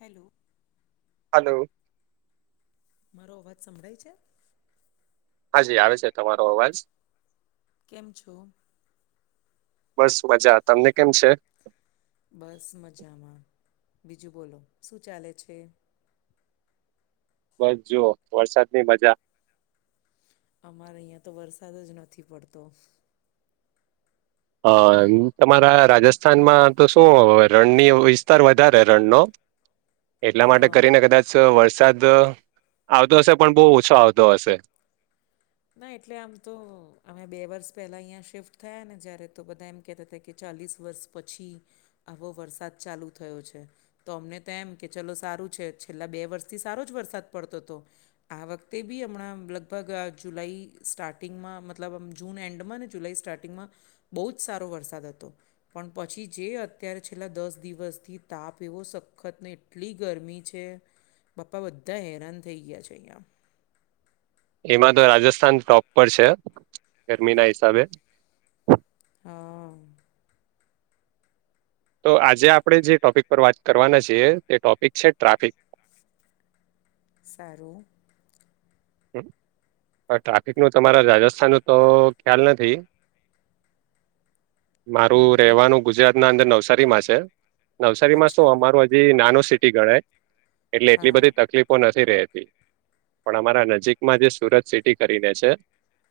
Hello hello મારો અવાજ સંભળાય છે? હા જી આવે છે તમારો અવાજ. કેમ છો? બસ મજા તમને કેમ છે? બસ મજામાં બીજું બોલો શું ચાલે છે? બસ જુઓ વરસાદ ની મજા. અમારે અહીં તો વરસાદ જ નથી પડતો. હ તમારા રાજસ્થાનમાં તો શું રણની વિસ્તાર વધારે રણનો. [inaudible] એટલા માટે કરીને હા કદાચ વરસાદ આવતો હશે પણ બહુ ઓછો આવતો હશે. ના એટલે આમ તો. અમે બે વર્ષ પહેલાં અહીંયા શિફ્ટ થયા ને જ્યારે તો બધા એમ કહેતા હતા કે ચાલીસ વર્ષ પછી આવો વરસાદ ચાલુ થયો છે. તો અમને તો એમ કે ચલો સારું છે છેલ્લા બે વર્ષથી સારો જ વરસાદ પડતો હતો. આ વખતે બી હમણાં લગભગ આ જુલાઈ સ્ટાર્ટિંગમાં મતલબમ જૂન એન્ડમાં ને જુલાઈ સ્ટાર્ટિંગમાં બહુ જ સારો વરસાદ હતો. પણ પછી જે અત્યારે છેલ્લા દસ દિવસથી તાપ એવો સખત ને એટલી ગરમી છે પપ્પા બધા હેરાન થઈ ગયા છે અહીંયા. એમાં તો રાજસ્થાન ટોપ પર છે ગરમી ના હિસાબે. હા. તો આજે આપણે જે ટોપિક પર વાત કરવાના છીએ તે ટોપિક છે ટ્રાફિક. સારું. હ પણ ટ્રાફિક નું તમારા રાજસ્થાન ન તો ખ્યાલ નથી. [inaudible] માર હમ હમ રવાનું ગુજરાત ના અંદર નવસારી માં છે, નવસારી માં તો અચ્છા અમારું નાનું સિટી ગણાય એટલે એટલી હા બધી તકલીફો નથી રતી પણ અમારા ન જીકમાં જે સુરત સિટી કરીને છે.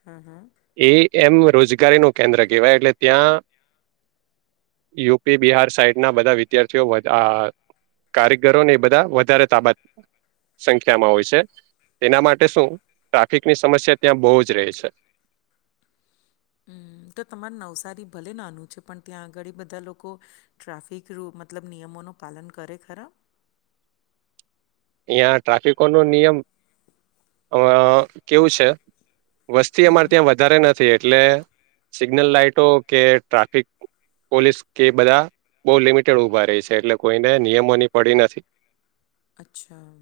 હા, હા. એ એમ રોજગારી નું કેન્દ્ર કહેવાય એટલે ત્યાં યુપી બિહાર સાઈડના બધા વિદ્યાર્થીઓ વઘ આ કારીગરો ને એ બધા વધારે તાબાત સંખ્યામાં હોય છે, એના મા ટે શું ટ્રાફિકની સમસ્યા ત્યાં બો જ રહે છે. હમ તો તમારે નવસારી ભલે નાનું છે, પણ ત્યાં આગળ બધા લોકો ટ્રાફિક રૂ મતલબ નિયમોનું પાલન કરે ખરા? અયા ટ્રાફિકોનો નિયમ અ કેવું છે? વસ્તી અમારે હમ ત્યાં વધારે નથી એટલે સિગ્નલ લાાઈટો કે ટ્રાફિક પોલીસ કે બધા બો લિમિટેડ ઉભા રહી છે, એટલે કોઈને નિયમોની પડી નથી અચ્છા.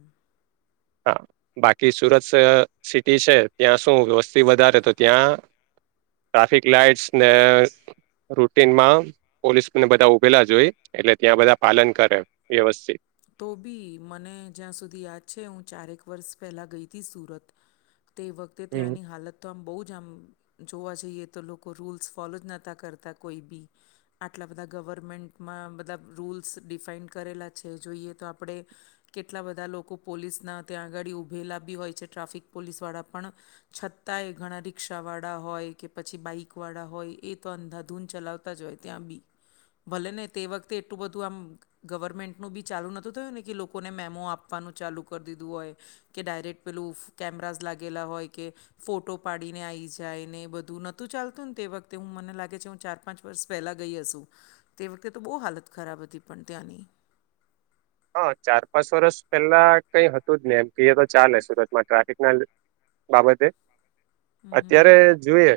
હા બાકી સુરત સ સિટી છે, ત્યાં શું વસ્તી વધારે તો ત્યાં ટ્રાફિક લાાઈટ્સ ને રૂટીનમાં પોલીસને બધા ઉભેલા જ હોય એટલે ત્યાં બધા પાલન કરે વ્યવસ્થિત તો બી મને જ્યાં સુધી યાદ છે, હું ચારેક વર્ષ પહેલા ગઈ હતી સુરત તે વખતે હમ ત્યાંની હાલત તો આમ બો જ આમ જોવા જઈએ તો લોકો રૂલ્સ ફોલો જ નહોતા કરતા કોઈ બી આટલા બધા ગવર્મેન્ટમાં બધા રૂલ્સ ડિફાઈન કરેલા છે, જોઈએ તો આપણે કેટલા બધા લોકો પોલીસના ત્યાં આગાડી ઊભેલા બી હોય છે, ટ્રાફિક પોલીસવાળા પણ છતાંય ઘણા રિક્ષાવાળા હોય કે પછી બાઈક વાળા હોય એ તો અંધાધૂંધ ચલાવ તા જ હોય ત્યાં બી ભલે ને તે વખતે એટલું બધું આમ ગવર્મેન નું બી ચાલુ નતું થયું ને કે લોકોને મેમો આપવાનું ચાલુ કરી દીધું હોય કે ડાયરેક્ટ પેલું કેમરાસ લાગેલા હોય કે ફોટો પાડીને આઈ જાયને એ બધું નતું ચાલતું ને તે વખતે હું મને લાગે છે, હું ચાર પાંચ વર્ષ પહેલાં ગઈ હશું તે વખતે તો બો હાલત ખરાબ હતી પણ ત્યાંની હા ચાર પાંચ વર્ષ પેલા કઈ હતું જ ને એમ તો ચાલે સુરતમાં ટ્રાફિકના બાબતે હમ હમ અત્યારે હમ. જોઈએ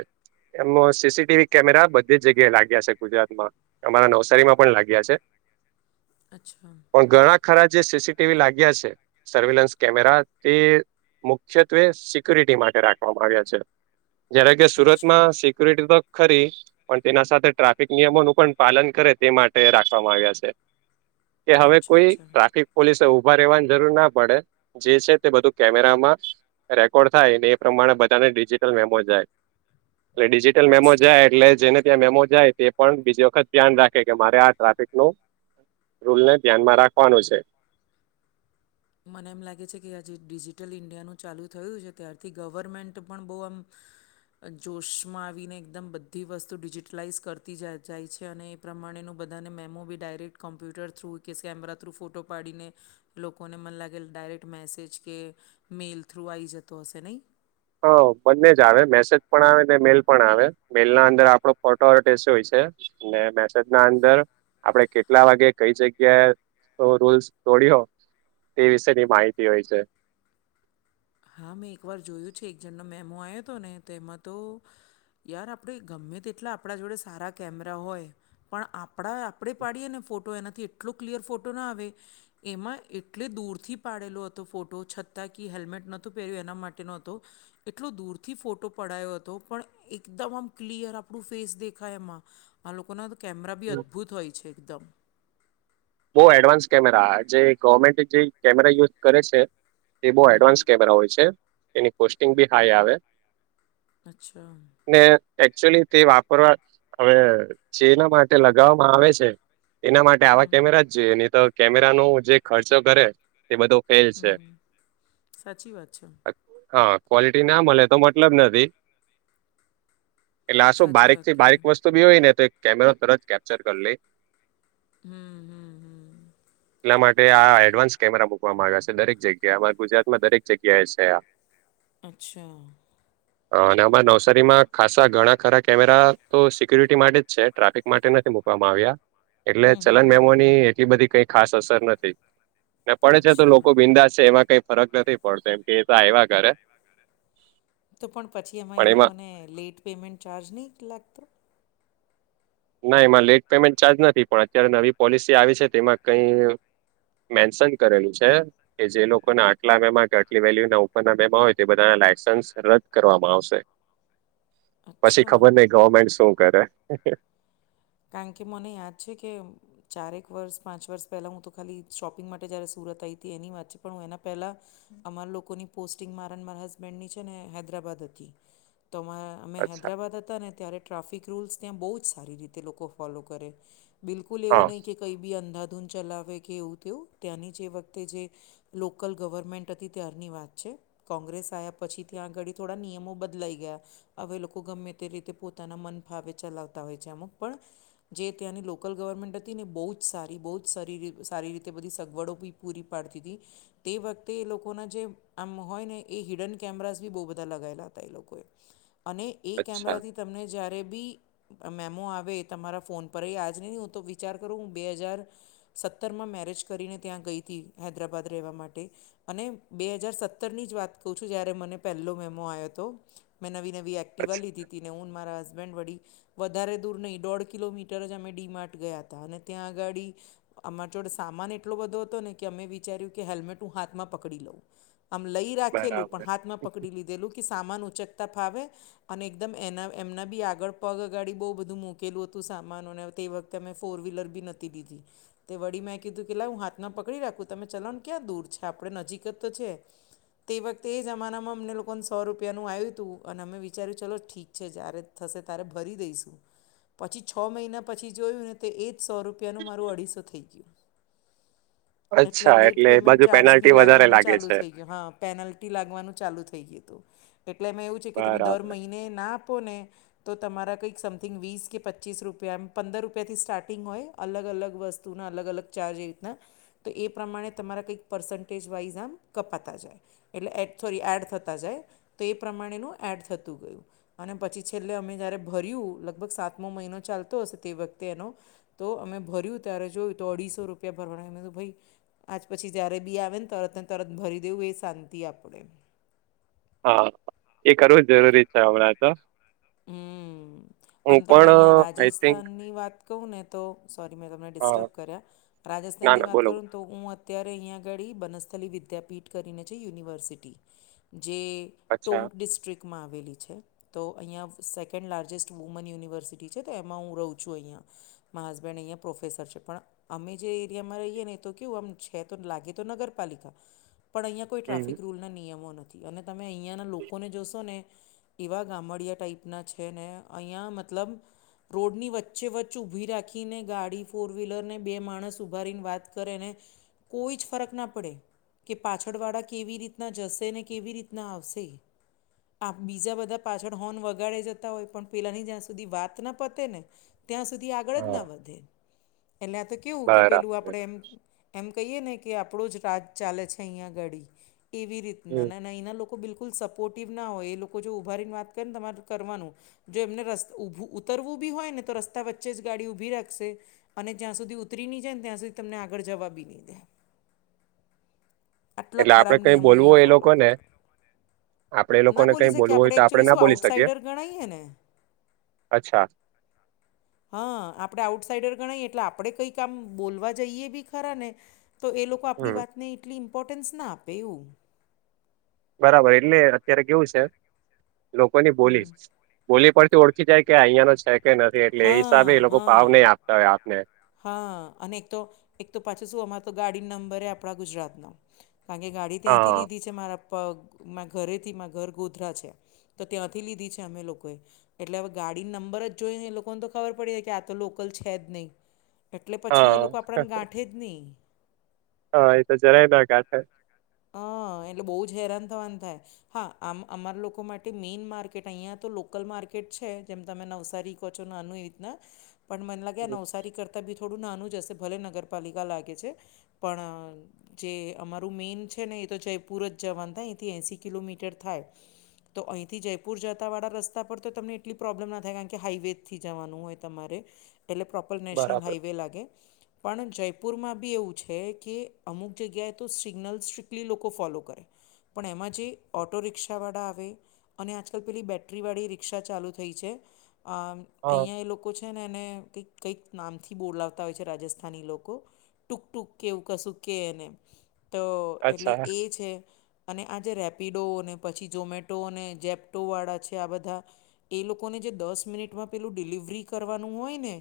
એમનો સીસીટીવી કેમેરા બધી જ જગ્યાએ લાગ્યા છે, ગુજરાતમાં અમારા નવસારીમાં પણ લાગ્યા છે. અચ્છા. પણ ઘણા ખરા જે સીસીટીવી લાગ્યા છે, સર્વેલન્સ કેમેરા તે મુખ્યત્વે સિક્યુરિટી માટે રાખવામાં આવ્યા છે, જ્યારે કે અચ્છા સુરતમાં સી ક્યુરિટી તો ખરી પણ તેના સાથે ટ્રાફિક નિયમોનું પણ પાલન કરે તે માટે રાખવામાં આવ્યા છે. કે હવે અચ્છા કોઈ અચ્છા ટ્રાફિક પોલીસે ઉભા રહેવાની જરૂર ના પડે જે છે, તે બધું કેમેરામાં રેકોર્ડ થાય એ પ્રમાણે બધાને ડિજિટલ મેમો જાય એટલે ડિજિટલ મેમો જાય એટલે જેને ત્યાં મેમો જાય તે પણ બીજી વખત ધ્યાન રાખે કે મારે આ ટ્રાફિકનું રૂલ ને ધ્યાનમાં રાખવાનું છે. મને એમ લાગે છે, કે આજે ડિજિટલ ઈન્ડિયાનું ચાલુ થયું છે, ત્યારથી ગવર્મેન્ટ પણ બો આમ જોશમાં આવીને એકદમ બધી વસ્તુ ડિજિટલાઈઝ કરતી જા જાય છે, અને પ્રમાણેનું બધાને મેમો બી ડાયરેક્ટ કોમ્પ્યુટર થ્રુ કે કેમેરા થ્રુ ફોટો પાડીને લો કોને મને લાગેલ ડાયરેક્ટ મેસેજ કે મેઇલ થ્રુ આવી જતો હશે નહીં હ બંને જ આવે મેસેજ પણ આવે ને મેલ પણ આવે મેલ ના અંદર આપડો ફોટો [unintelligible] હોય છે. ને મેસેજના અંદર આપડે કેટલા વાગે કઈ જગ્યાએ તો રૂલ્સ તોડ્યો તે વિશેની માહિતી હોય છે. હા મેં એકવાર જોયું છે, એક જણનો મેમો આવ્યો હતો ને તેમાં તો યાર આપણે ગમે તેટલા આપણા જોડે સારા કેમેરા હોય પણ આપણા આપણે પાડીએ ને ફોટો એનાથી એટલો ક્લિયર ફોટો ના આવે એમાં એટલે દૂરથી પાડેલો હતો ફોટો છતાં કે હેલ્મેટ ન તુ પેરયુ એના માટેનો હતો. એટલો દૂરથી ફોટો પડાયો હતો પણ એકદમ આમ ક્લિયર આપણું ફેસ દેખાય એમાં. આ લોકોના કેમેરા બી અદ્ભુત હોય છે, એકદમ બો એડવાન્સ કેમેરા જે ગવર્મેન્ટ જે કેમેરા યુઝ કરે છે. એ બો હમ એડવાન્સ કેમેરા હોય છે, એની કોસ્ટિંગ બી હાઈ આવે અચ્છા. ને એકચુલી તે વાપરવા હવે જેના માટે લગાવવામાં આવે છે. એના માટે આવા હમ કેમેરા જ જોઈએ ની તો કેમેરાનો જે ખર્ચો કરે તે બધો ફેલ છે હમ સાચી વાત છે હ ક્વોલિટી ના મલે તો મતલબ નથી એટલે આ શું સાચી બારીક વાત થી બારીક કીધી વસ્તુ બી હોય ને તો એક કેમેરા તરત કેપ્ચર કર લે. હમ્મ હમ્મ હમ્મ. એટલા માટે આ એડવાન્સ કેમેરા મૂકવાવામાં આવ્યા છે દરેક જગ્યાએ અમાર ગુજરાત માં દરેક જગ્યાએ છે આ અચ્છા હ અને અમારા નવસારીમાં ખાસા ઘણા ખરા કેમેરા તો સિક્યુરિટી માટે જ છે. ટ્રાફિક માટે નથી મુકવામાં આવ્યા એટલે હમ ચલન હમ હમ મેમો હમ હમ એટલી બધી કઈ ખાસ અસર નથી ને પડે છે તો અચ્છા લોકો બિંદદાસ છે એમાં કઈ ફરક નથી પડતો એમ કે એ તો આયવા તો પણ પછી એમાં એ લોકોને લેટ પેમેન્ટ ચાર્જ નહી લાગતો. ના એમાં લેટ પેમેન્ટ ચાર્જ નથી પણ અત્યારે નવી પોલિસી આવી છે તે એમાં કઈ. મેન્શન કરેલું છે. કે જે લોકોને આટલા મેમાં કે આટલી વેલ્યુ ના ઉપરના બેમાં હોય તે બધાના લાયસન્સ રદ કરવામાં આવશે. પછી અચ્છા ખબર નહ ગવર્મેન્ટ શું કરે. કારણ કે મને યાદ છે કે. ચારેક વર્ષ પાંચ વર્ષ પહેલાં હું તો ખાલી શોપિંગ માટે જ્યારે સુરત આયી તી એની વાત છે પણ હું એના પહેલાં. અમારા લોકોની પોસ્ટિંગ મારા ન માર હસબેન્ડની છે ને હૈદરાબાદ હતી તો માં અમે અચ્છા હૈદરાબાદ હતા ને ત્યારે ટ્રાફિક રૂલ્સ ત્યાં બહુ જ સારી રીતે લોકો ફોલો કરે. બિલકુલ એવું હા નહીં કે કઈ બી અંધાધૂંધ ચલાવે કે એવું તેવું ત્યાંની જે વખતે જે. લોકલ ગવર્મેન્ટ હતી ત્યારની વાત છે. કોંગ્રેસ આયા પછી ત્યાં અગાડી થોડા નિયમો બદલાઈ ગયા. હવે લોકો ગમે તે રીતે પોતાના મન ફાવે ચલાવતા હોય છે અમુક પણ. જે ત્યાંની લોકલ ગવર્મેન્ટ હતી ને બહુ જ સારી બહુ જ સારી સારી રીતે બધી સગવડો બી. પૂરી પાડતી હતી. તે વખતે એ લોકોના જે આમ હોય ને એ હિડન કેમેરાસ બી બહુ બધા લગાયેલા હતા એ લોકોએ. [inaudible] અને એ અચ્છા કેમેરાથી તમને જ્યારે બી મેમો આવ વે તમારા ફોન પર એ આજ નહીં હું તો વિચાર કરું હું બે હજાર. સત્તરમાં મેરેજ કરીને ત્યાં ગઈ તી હૈદરાબાદ રહેવા માટે. અને બે હજાર સત્તર ની જ વાત કવ છું જ્યારે મને પેલો મેમો આયો તો. મેં નવી નવી એક્ટિવા અચ્છા લીધી ત ને હું મારા હસબેન્ડ વળી વધારે દૂર નહી. દોઢ કિલોમીટર જ અમે ડીમાર્ટ ગયા હતા અને ત્યાં આગાડી. અમાર જોડે સામાન એટલો બધો હતો ને કે અમે વિચાર્યું કે હેલ્મેટ હું હાથમાં પકડી લઉં. આમ લઈ રાખેલું પણ બરાબર હાથમાં પકડી લીધેલું. કે સામાન ઉચકતા ફાવે અને એકદમ એના એમના બી આગળ પગ અગાડી બવ બધું મૂક કેલું હતું સામાનોને તે વખતે અમે ફોર વ્હીલર બી નતી લીધી. તે વડી મે એ કીધું કે લાવ હું હાથમાં પકડી રાખું તમે ચલાવ ન ક્યાં દૂર છે આપડે નજીક જ તો છે. તે વખતે એ જમાનામાં અમને લોકોને સો રૂપિયાનું આયુ તું અને અમે વિચાર્યું ચલો ઠીક. છે જ્યારે થશે ત્યારે ભરી દઈશું. પછી છ મહિના પછી જોયું ને તો એ જ સો રૂપિયાનું મારું અઢીસો થઈ ગયું. એટલે અચ્છા લેટ એ પેમેન્ટ બાજુ ચાર્જ બી પેનાલ્ટી વધારે લાગવાનો લાગે ચાલુ છે થઈ ગયો હા. પેનલ્ટી લાગવાનું ચાલુ થઈ ગયું તું એટલે એમાં એવું છે કે તમે દર બરાબર મહિને ના. પો ને તો તમારા કઈ સામઠિંગ વીસ કે. પચીસ રૂપિયા એમ પંદર રૂપિયાથી સ્ટાર્ટિંગ હોય અલગ અલગ વસ્તુના અલગ અલગ ચાર્જ એ રીતના. તો એ પ્રમાણે તમારા કંઈક પર્સન્ટેજ વાઇઝ આમ કપાતા જાય એટલે એડ સોરી એડ થતા જાય તો એ પ્રમાણેનું એડ થતું ગયું અને પછી છેલ્લે અમે જયારે ભર્યું લગભગ સાતમો મહિનો ચાલતો હશે તે વખતે એનો તો અમે ભર્યું ત્યારે જોય તો અઢીસો રૂપિયા ભરવાના મેમે તો ભાઈ. આજ પછી જ્યારે બી આવે ને તરત ને તરત ભરી દેવું એ શાંતિ આપણે. હા એ કરવું જ જરૂરી છે હમણાં તો હમ હું અને પણ તમને અહં આઈ થિંક રાજસ્થાનની વાત. ક ને તો સોરી મેં તમને હા ડિસ્ટર્બ કર્યા ના રાજસ્થાનની ના વાત બોલો બોલો. કરું. તો હું અત્યારે અહીંયા આગળ બનસ્થલી વિદ્યાપીઠ કરીને છે યુનિવર્સિટી. જે અચ્છા ટોક ડિસ્ટ્રિકમાં આવેલી છે તો અહીંયા. સેકન્ડ લાર્જસ્ટ વુમન યુનિવર્સિટી છે તો એમાં હું રહું છું અહીંયા મા હસબેન્ડ અહીંયા પ્રોફેસર છે પણ. અમે જે એરિયામાં રહીએ ને એ તો કેવું આમ છે તો લાગે તો નગરપાલિકા પણ અહીં. કોઈ હમ. ટ્રાફિક રૂલના નિયમો નથી અને તમે અહીંયાના લોકોને જોશો ને એવા ગામડિયા ટાઈપ. એના છે નને હીિયાયા મતલબ. રોડની વચ્ચે વચ્ચે ઊભી રાખીને ગાડી ફોર વ્હીલરને બે માણસ ઉઊભાારીને વાત કરે ને કોઈ જ ફરક ના પડે કે પાછળવાળા કેવી રીતના જશે ને કેવી રીતના આવશે આ બીજા બધા પાછળ હોર્ન વગ ગાડે જતા હોય પણ પેલાની જ્યાં સુધી વાત ના પતે ને ત્યાં સુધી આગળ જ ના હા વધે એટલે આ તો કેવું કે પેલું આપ બરાબર આપણે એમ એમ કહીએ ને કે આપણો જ રાજ ચાલે છે અહીંયા ઘડી એવી રીતે ના હમ. ના ના એના લોકો બિલકુલ સપોર્ટિવ ના હોય એ લોકો જો ઉઊભારી ને વાત કરીે ને તમાર કરવાનું જો એમને ર ઉભ ઉતરવું બી હોય ને તો રસ્તા વચ્ચે જ ગાડી ઉઊભી રાખશે અને જ્યાં સુધી ઉતરી ન જાય ને ત્યાં સુધી તમને આગળ જવા બી નહી દે આટલા એટલે આપડે ખરાબ કઈ નિયમો બોલવું અહીંયા હોય એ લોકો ફોલો ને કરે આપડે એ ના લોકોને બોલી કઈ શકીએ બોલવું હોય આપણે તો આપડણે એકચ્યુઅલી ના શું બોલી શકીએ આઉટસાઇડર ગણાઈએ ને અચ્છા [inaudible] હા આપણે આઉટ સાઇડર ગણાયએ એટલે આપણે કંઈ કામ બોલવા જઈએ બી ખરા ને તો એ લોકો આપણી હમ વાતને એટલી ઇમ્પોર્ટન્સ ના આપે એવું બરાબર એટલે અત્યારે કેવું છે લોકોની બોલી હમ બોલી પડથી ઓળખી જાય કે અહીિયાં નો છે કે નથી એટલે એ હિસાબે હા એ લોકો હા ભાવ નહી આપતા હોય આપને હા અને એક તો એક તો પાછું શું અમારે તો ગાડી નંબર આપણા ગુજરાતનો કારણ કે ગાડી ત્યાંથી હા લીધી છે મારા મા ઘરેથી મા ઘર ગોધરા છે તો ત્યાંથી લીધી છે અમે લોકોએ એટલે હવે ગાડી નંબર જ જોઈ ને એ લોકોને તો ખબર પડી જાય કે આ તો લોકલ છે જ નહીં એટલે પછી એ હા લોકો આપણને ગાંઠે જ નહીં હા એ તો જરાયબા કાઠ હ એટલે બહુ જ હેરાન થવાનું થાય હા આમ અમારા લોકો માટે મેઈન માર્કેટ અહીિયાંયા તો લોકલ માર્કેટ છે જેમ તમે નવસારી ોનું એ રીત પણ મને લાગે હમ, નવસારી કર બી થોડું નાનું જ હશે ભલે નગરપાલિકા લાગે છે પણ જે અમારું મેન છે છે ને એ તો જ પૂરત જવાનું થાય એથી એસી કિલોમીટર થાય તો અહીંથી જયપુર જતાંવાળા રસ્તા પર તો તમને એટલી પ્રોબ્લેમ ના થાય કારણ કે હાઈવેથી જવાનું હોય તમારે એટલે પ્રોપર નેશનલ બરાબર હાઈવે લાગે પણ જયપુરમાં બી એવું છે કે અમુક જગ્યાએ તો સિગ્નલ સ એટલી લોકો ફોલો કરે પણ એમાં જે ઓઑટો રિક્ષાવાળા આવે અને આજકાલ પેલી બેટરી વાળી રિક્ષા ચાલુ થઈ છે અમ હા અહિયાં એ લોકો છે. ને એને કક કઈક નામથી બોલાવતા હોય છે રાજસ્થાની લોકો. ટૂંક ટૂંક કે એવું કશું કે એને તો એટલે અચ્છા એ છે અને આ જેે રેપિડો, અને પછી ઝોમેટો, અને જેપ્ટોવાળા છે આ બધા એ લોકોને જે દસ મિનિટમાં પેલું ડિલિવરી કરવાનું હોય ને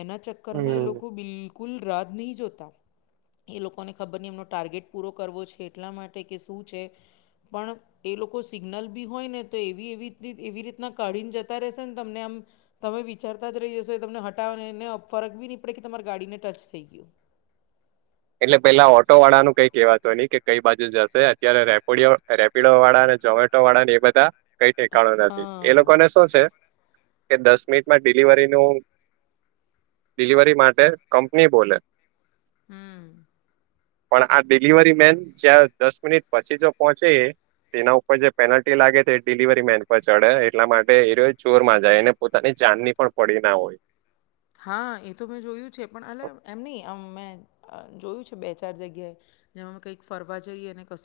એના ચક્કરમાં એ હમ લોકો બિલકુ કુલ રા નહી જોતા એ લોકોને ખબર ન એમનો ટાર્ગેટ પૂરો. કરવો છે એટલા માટે કે શું છે પણ. એ લોકો સિગ્નલ બી હોય ને તો એવી એવી એવી રીતના કાઢીને જતા રશે ને તમને આમ. તમે વિચારતા જ રહી જશો તમને હટાવો એને ફરક બી નહી પડે કે તમારા ગાડીને ટચ થઈ ગયો. એટલે પેલા ઓટો વાળા નું કઈ કહેવાત હો ન કે કઈ બાજુ જશે અત્યારે રેપોડયો. પીળો વાળા અને ઝમેટો વાળા ને એ બધા કઈ ઠેકાણો નથી એ લોકો હા ને શું છે. કે દસ મિનિટમાં ડિલિવરીનું ડિલિવરી માટે કંપની બોલે. [inaudible] પણ આ ડિલિવરી મેન જ્યાં દસ મિનિટ પછી જો પહોંચે. તેના ઉપર જે પેનલ્ટી લાગે તે ડિલિવરી મેન પર ચડે એટલા માટે એ ચોરમાં જાય એને. પોતાની જાનની પણ પડી ના હોય. હા એ તો મેં જોયું છે પણ અલા એમ નહીં મેં. અ જોયું છે બે ચાર જગ્યાએ જેમાં કઈક ફરવા જઈએ અને કશું.